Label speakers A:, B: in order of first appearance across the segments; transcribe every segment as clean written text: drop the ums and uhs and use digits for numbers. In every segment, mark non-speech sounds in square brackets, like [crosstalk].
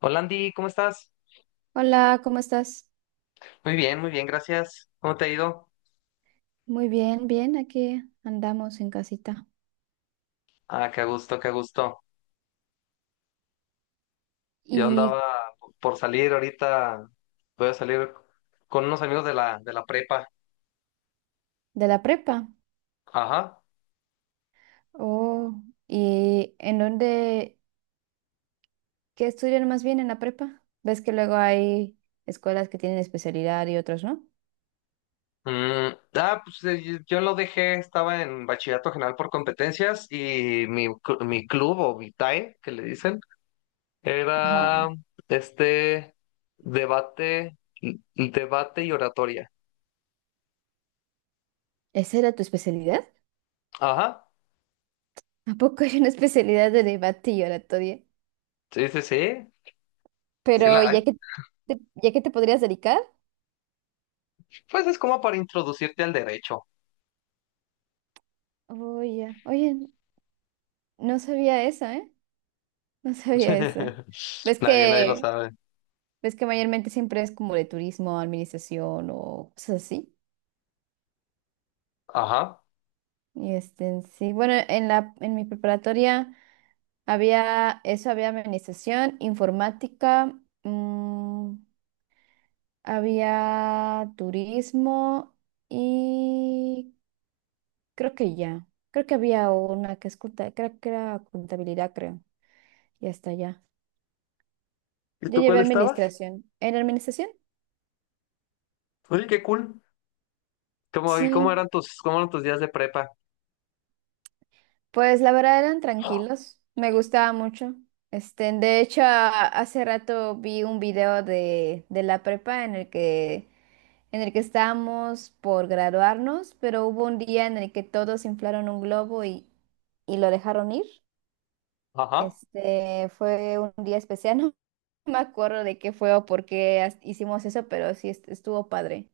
A: Hola Andy, ¿cómo estás?
B: Hola, ¿cómo estás?
A: Muy bien, gracias. ¿Cómo te ha ido?
B: Muy bien, bien, aquí andamos en casita.
A: Ah, qué gusto, qué gusto. Yo
B: ¿Y
A: andaba por salir ahorita, voy a salir con unos amigos de la prepa.
B: de la prepa?
A: Ajá.
B: Oh, ¿y en dónde, qué estudian más bien en la prepa? ¿Ves que luego hay escuelas que tienen especialidad y otras no?
A: Yo lo dejé, estaba en bachillerato general por competencias y mi club o mi TAE, que le dicen, era
B: Ajá.
A: este debate, debate y oratoria.
B: ¿Esa era tu especialidad?
A: Ajá.
B: ¿A poco hay una especialidad de debate y oratoria?
A: Sí, sí, sí. Sí la
B: Pero
A: hay.
B: ya que te podrías dedicar.
A: Pues es como para introducirte al derecho.
B: Oye, oye, no sabía eso, ¿eh? No sabía eso.
A: [laughs]
B: ¿Ves
A: Nadie, nadie lo
B: que...
A: sabe.
B: Ves que mayormente siempre es como de turismo, administración o cosas así.
A: Ajá.
B: Y este, sí, bueno, en mi preparatoria había eso, había administración, informática, mm, había turismo y creo que ya. Creo que había una que es creo que era contabilidad, creo. Y hasta ya.
A: ¿Y
B: Yo
A: tú
B: llevé
A: cuál estabas?
B: administración. ¿En administración?
A: Oye, qué cool. ¿Cómo, y
B: Sí.
A: cómo eran tus días de prepa?
B: Pues la verdad eran tranquilos, me gustaba mucho. Este, de hecho, hace rato vi un video de la prepa en el que estábamos por graduarnos, pero hubo un día en el que todos inflaron un globo y lo dejaron ir.
A: Ajá.
B: Este, fue un día especial, [laughs] no me acuerdo de qué fue o por qué hicimos eso, pero sí estuvo padre.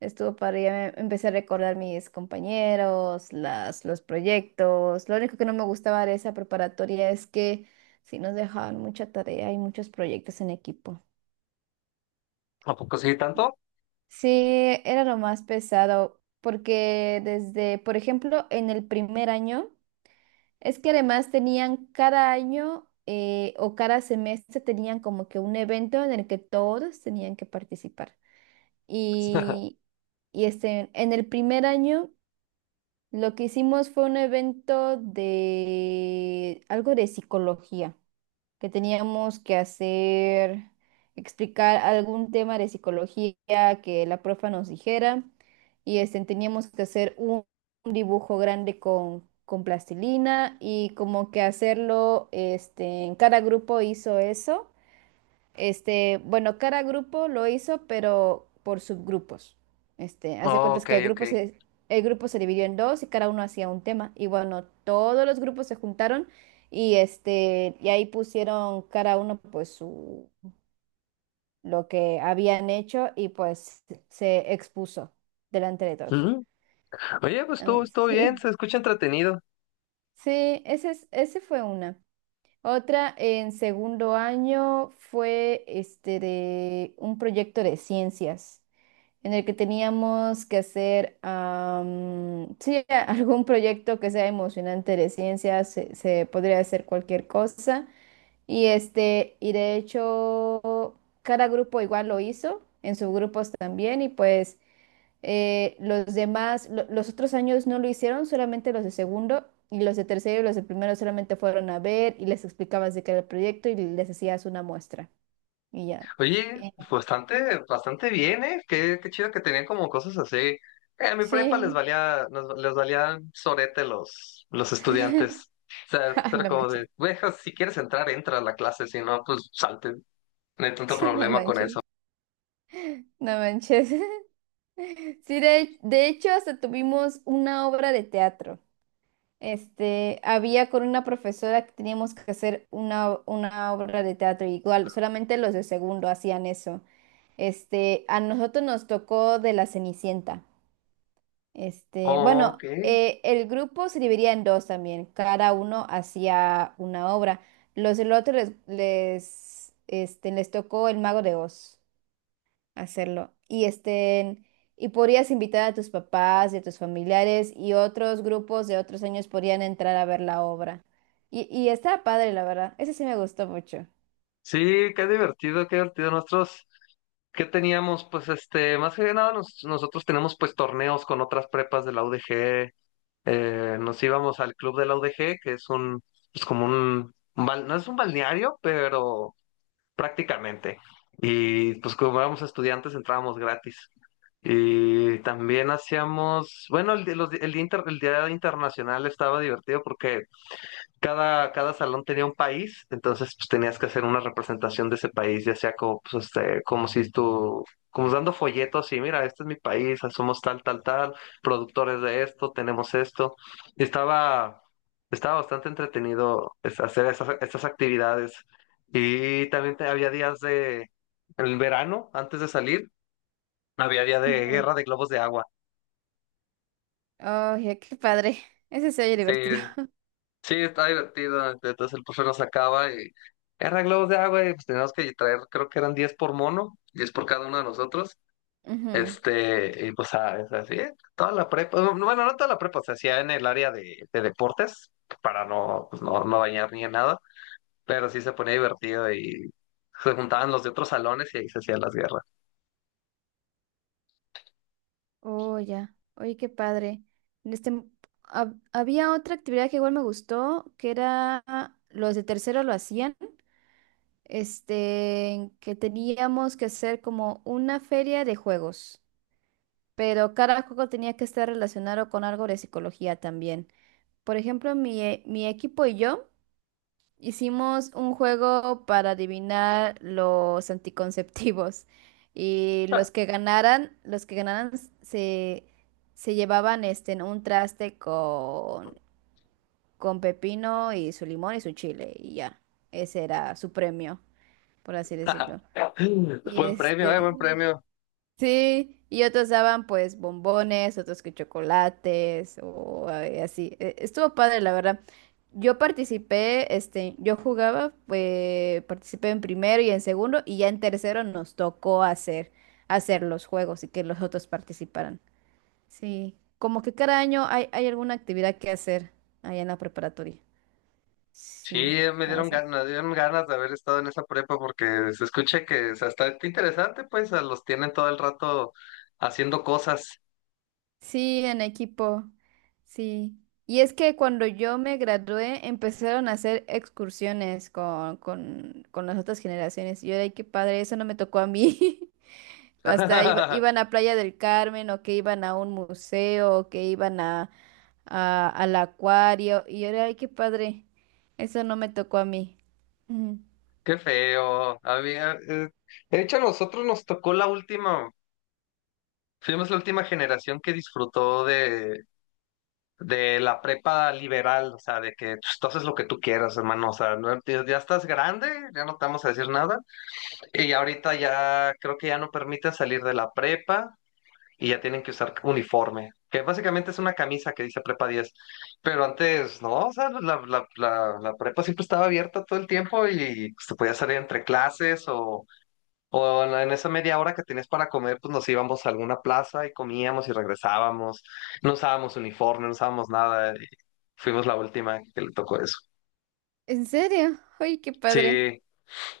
B: Estuvo padre, ya me empecé a recordar mis compañeros, las, los proyectos. Lo único que no me gustaba de esa preparatoria es que sí nos dejaban mucha tarea y muchos proyectos en equipo.
A: ¿A poco sí tanto?
B: Sí, era lo más pesado, porque desde, por ejemplo, en el primer año, es que además tenían cada año o cada semestre tenían como que un evento en el que todos tenían que participar.
A: [laughs]
B: Y, y este, en el primer año... Lo que hicimos fue un evento de algo de psicología, que teníamos que hacer, explicar algún tema de psicología que la profa nos dijera y este, teníamos que hacer un dibujo grande con plastilina y como que hacerlo, este, en cada grupo hizo eso este, bueno, cada grupo lo hizo, pero por subgrupos. Este, haz de
A: Oh,
B: cuentas
A: ok,
B: que el
A: ok.
B: grupo se, el grupo se dividió en dos y cada uno hacía un tema. Y bueno, todos los grupos se juntaron y este, y ahí pusieron cada uno pues su, lo que habían hecho y pues se expuso delante de todos.
A: Ujú. Oye, pues estuvo,
B: Mm,
A: estuvo bien,
B: sí,
A: se escucha entretenido.
B: sí, ese es, ese fue una. Otra en segundo año fue este de un proyecto de ciencias en el que teníamos que hacer sí, [laughs] algún proyecto que sea emocionante de ciencia, se podría hacer cualquier cosa. Y este, y de hecho, cada grupo igual lo hizo, en sus grupos también, y pues los demás, los otros años no lo hicieron, solamente los de segundo. Y los de tercero y los de primero solamente fueron a ver y les explicabas de qué era el proyecto y les hacías una muestra. Y ya.
A: Oye,
B: Eh,
A: pues, bastante, bastante bien, ¿eh? Qué, qué chido que tenían como cosas así. En mi prepa les
B: sí.
A: valía, les valían sorete los
B: [laughs]
A: estudiantes. O sea, pues,
B: Ah,
A: era
B: no me
A: como de, güey, ja, si quieres entrar, entra a la clase, si no, pues salte. No hay tanto
B: [laughs] no
A: problema con
B: manches,
A: eso.
B: no manches. [laughs] Sí, de hecho, hasta tuvimos una obra de teatro. Este, había con una profesora que teníamos que hacer una obra de teatro, igual, solamente los de segundo hacían eso. Este, a nosotros nos tocó de la Cenicienta. Este,
A: Ok.
B: bueno, el grupo se dividía en dos también, cada uno hacía una obra. Los del otro les, les, este, les tocó el Mago de Oz hacerlo. Y estén, y podrías invitar a tus papás y a tus familiares y otros grupos de otros años podrían entrar a ver la obra. Y está padre, la verdad. Ese sí me gustó mucho.
A: Sí, qué divertido, qué divertido. Nosotros, ¿qué teníamos? Pues este, más que nada, nosotros tenemos pues torneos con otras prepas de la UDG. Eh, nos íbamos al club de la UDG, que es un, pues como un no es un balneario, pero prácticamente. Y pues como éramos estudiantes, entrábamos gratis. Y también hacíamos, bueno, el, di- los di- el día, el día internacional estaba divertido porque cada, cada salón tenía un país, entonces pues tenías que hacer una representación de ese país, ya sea como, pues, este, como si tú, como dando folletos y mira, este es mi país, ah, somos tal, tal, tal, productores de esto, tenemos esto. Y estaba, estaba bastante entretenido hacer esas, estas actividades. Y también había días de, en el verano, antes de salir, había día de
B: Ujú,
A: guerra de globos de agua.
B: oye, qué padre. Ese se oye
A: Sí,
B: divertido.
A: sí, está divertido. Este, entonces el profe nos sacaba y eran globos de agua y pues teníamos que traer, creo que eran 10 por mono, 10 por cada uno de nosotros.
B: [laughs] Ujú.
A: Este, y pues ah, es así, ¿eh? Toda la prepa, no, no, bueno, no toda la prepa, se hacía en el área de deportes para no, pues no, no bañar ni en nada, pero sí se ponía divertido y se juntaban los de otros salones y ahí se hacían las guerras.
B: Oh, ya. Oye, qué padre. Este, había otra actividad que igual me gustó, que era los de tercero lo hacían, este, que teníamos que hacer como una feria de juegos. Pero cada juego tenía que estar relacionado con algo de psicología también. Por ejemplo, mi equipo y yo hicimos un juego para adivinar los anticonceptivos. [laughs] Y los que ganaran se, se llevaban este, en un traste con pepino y su limón y su chile. Y ya, ese era su premio, por así decirlo.
A: [laughs]
B: Y
A: Buen premio,
B: este,
A: buen premio.
B: sí, y otros daban pues bombones, otros que chocolates o así. Estuvo padre, la verdad. Yo participé, este, yo jugaba, participé en primero y en segundo y ya en tercero nos tocó hacer, hacer los juegos y que los otros participaran. Sí, como que cada año hay, hay alguna actividad que hacer allá en la preparatoria.
A: Sí,
B: Sí, cada
A: me dieron ganas de haber estado en esa prepa porque se escucha que o sea, está interesante, pues a los tienen todo el rato haciendo cosas.
B: sí, en equipo, sí. Y es que cuando yo me gradué empezaron a hacer excursiones con las otras generaciones. Y yo, ay, qué padre, eso no me tocó a mí. [laughs] Hasta
A: [laughs]
B: iban a Playa del Carmen o que iban a un museo o que iban a, al acuario. Y yo, ay, qué padre, eso no me tocó a mí. Ujú.
A: Qué feo. A mí, de hecho, a nosotros nos tocó la última, fuimos la última generación que disfrutó de la prepa liberal, o sea, de que pues, tú haces lo que tú quieras, hermano, o sea, ya ya estás grande, ya no te vamos a decir nada. Y ahorita ya creo que ya no permiten salir de la prepa. Y ya tienen que usar uniforme, que básicamente es una camisa que dice prepa 10, pero antes no, o sea, la prepa siempre estaba abierta todo el tiempo y se podía salir entre clases o en en esa media hora que tenías para comer, pues nos íbamos a alguna plaza y comíamos y regresábamos, no usábamos uniforme, no usábamos nada, y fuimos la última que le tocó eso.
B: ¿En serio? Ay, qué padre.
A: Sí,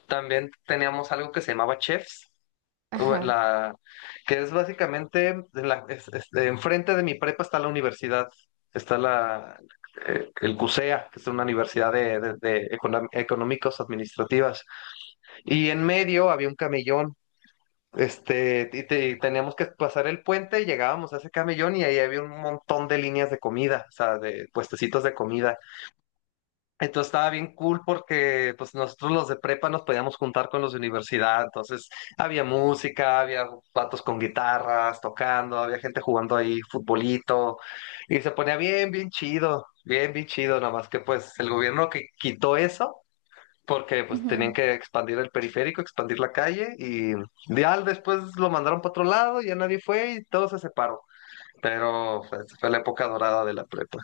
A: también teníamos algo que se llamaba chefs. u-
B: Ajá.
A: la, que es básicamente de de enfrente de mi prepa está la universidad, está la, el CUSEA, que es una universidad de, de económicos administrativas, y en medio había un camellón. Este, y, y teníamos que pasar el puente y llegábamos a ese camellón y ahí había un montón de líneas de comida, o sea, de puestecitos de comida. Entonces estaba bien cool porque pues nosotros los de prepa nos podíamos juntar con los de universidad, entonces había música, había patos con guitarras tocando, había gente jugando ahí futbolito y se ponía bien, bien chido, nada más que pues el gobierno que quitó eso porque pues tenían que expandir el periférico, expandir la calle y ya después lo mandaron para otro lado, ya nadie fue y todo se separó, pero pues, fue la época dorada de la prepa.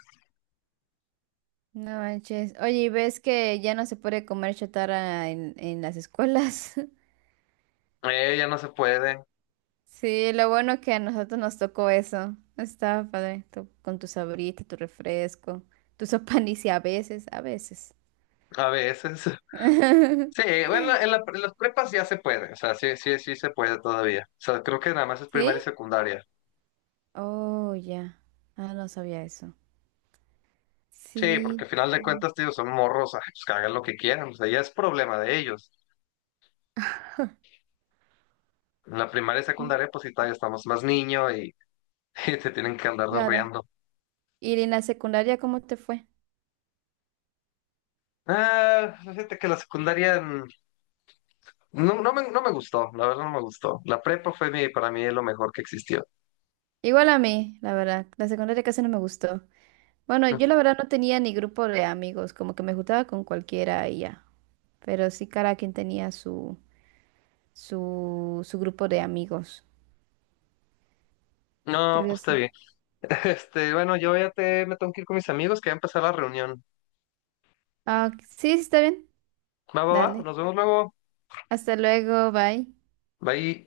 B: No manches. Oye, ¿y ves que ya no se puede comer chatarra en las escuelas? [laughs]
A: Ya no se puede
B: Sí, lo bueno que a nosotros nos tocó eso. Estaba padre, con tu sabrita, tu refresco, tu sopanicia [laughs] a veces, a veces.
A: a veces. Sí,
B: [laughs]
A: bueno, en, en las prepas ya se puede, o sea, sí, sí, sí se puede todavía. O sea, creo que nada más es primaria y
B: ¿Sí?
A: secundaria.
B: Oh, ya. Ah, no sabía eso.
A: Sí, porque
B: Sí.
A: al final de cuentas, tío, son morros, ay, pues que hagan lo que quieran, o sea, ya es problema de ellos. En la primaria y
B: Mm,
A: secundaria, pues sí, todavía estamos más niños y, [laughs] y te tienen que andar
B: claro.
A: riendo.
B: ¿Y en la secundaria cómo te fue?
A: Ah, fíjate que la secundaria no, no me, no me gustó, la verdad no me gustó. La prepa fue mi, para mí lo mejor que existió.
B: Igual a mí, la verdad. La secundaria casi no me gustó. Bueno,
A: Mm,
B: yo la verdad no tenía ni grupo de amigos, como que me juntaba con cualquiera y ya. Pero sí cada quien tenía su, su, su grupo de amigos.
A: no,
B: Pero
A: pues está
B: sí.
A: bien. [laughs] Este, bueno, yo ya te, me tengo que ir con mis amigos que va a empezar la reunión.
B: Ah, ok. Sí, sí, está bien.
A: Va, va, va,
B: Dale.
A: nos vemos luego.
B: Hasta luego, bye.
A: Bye.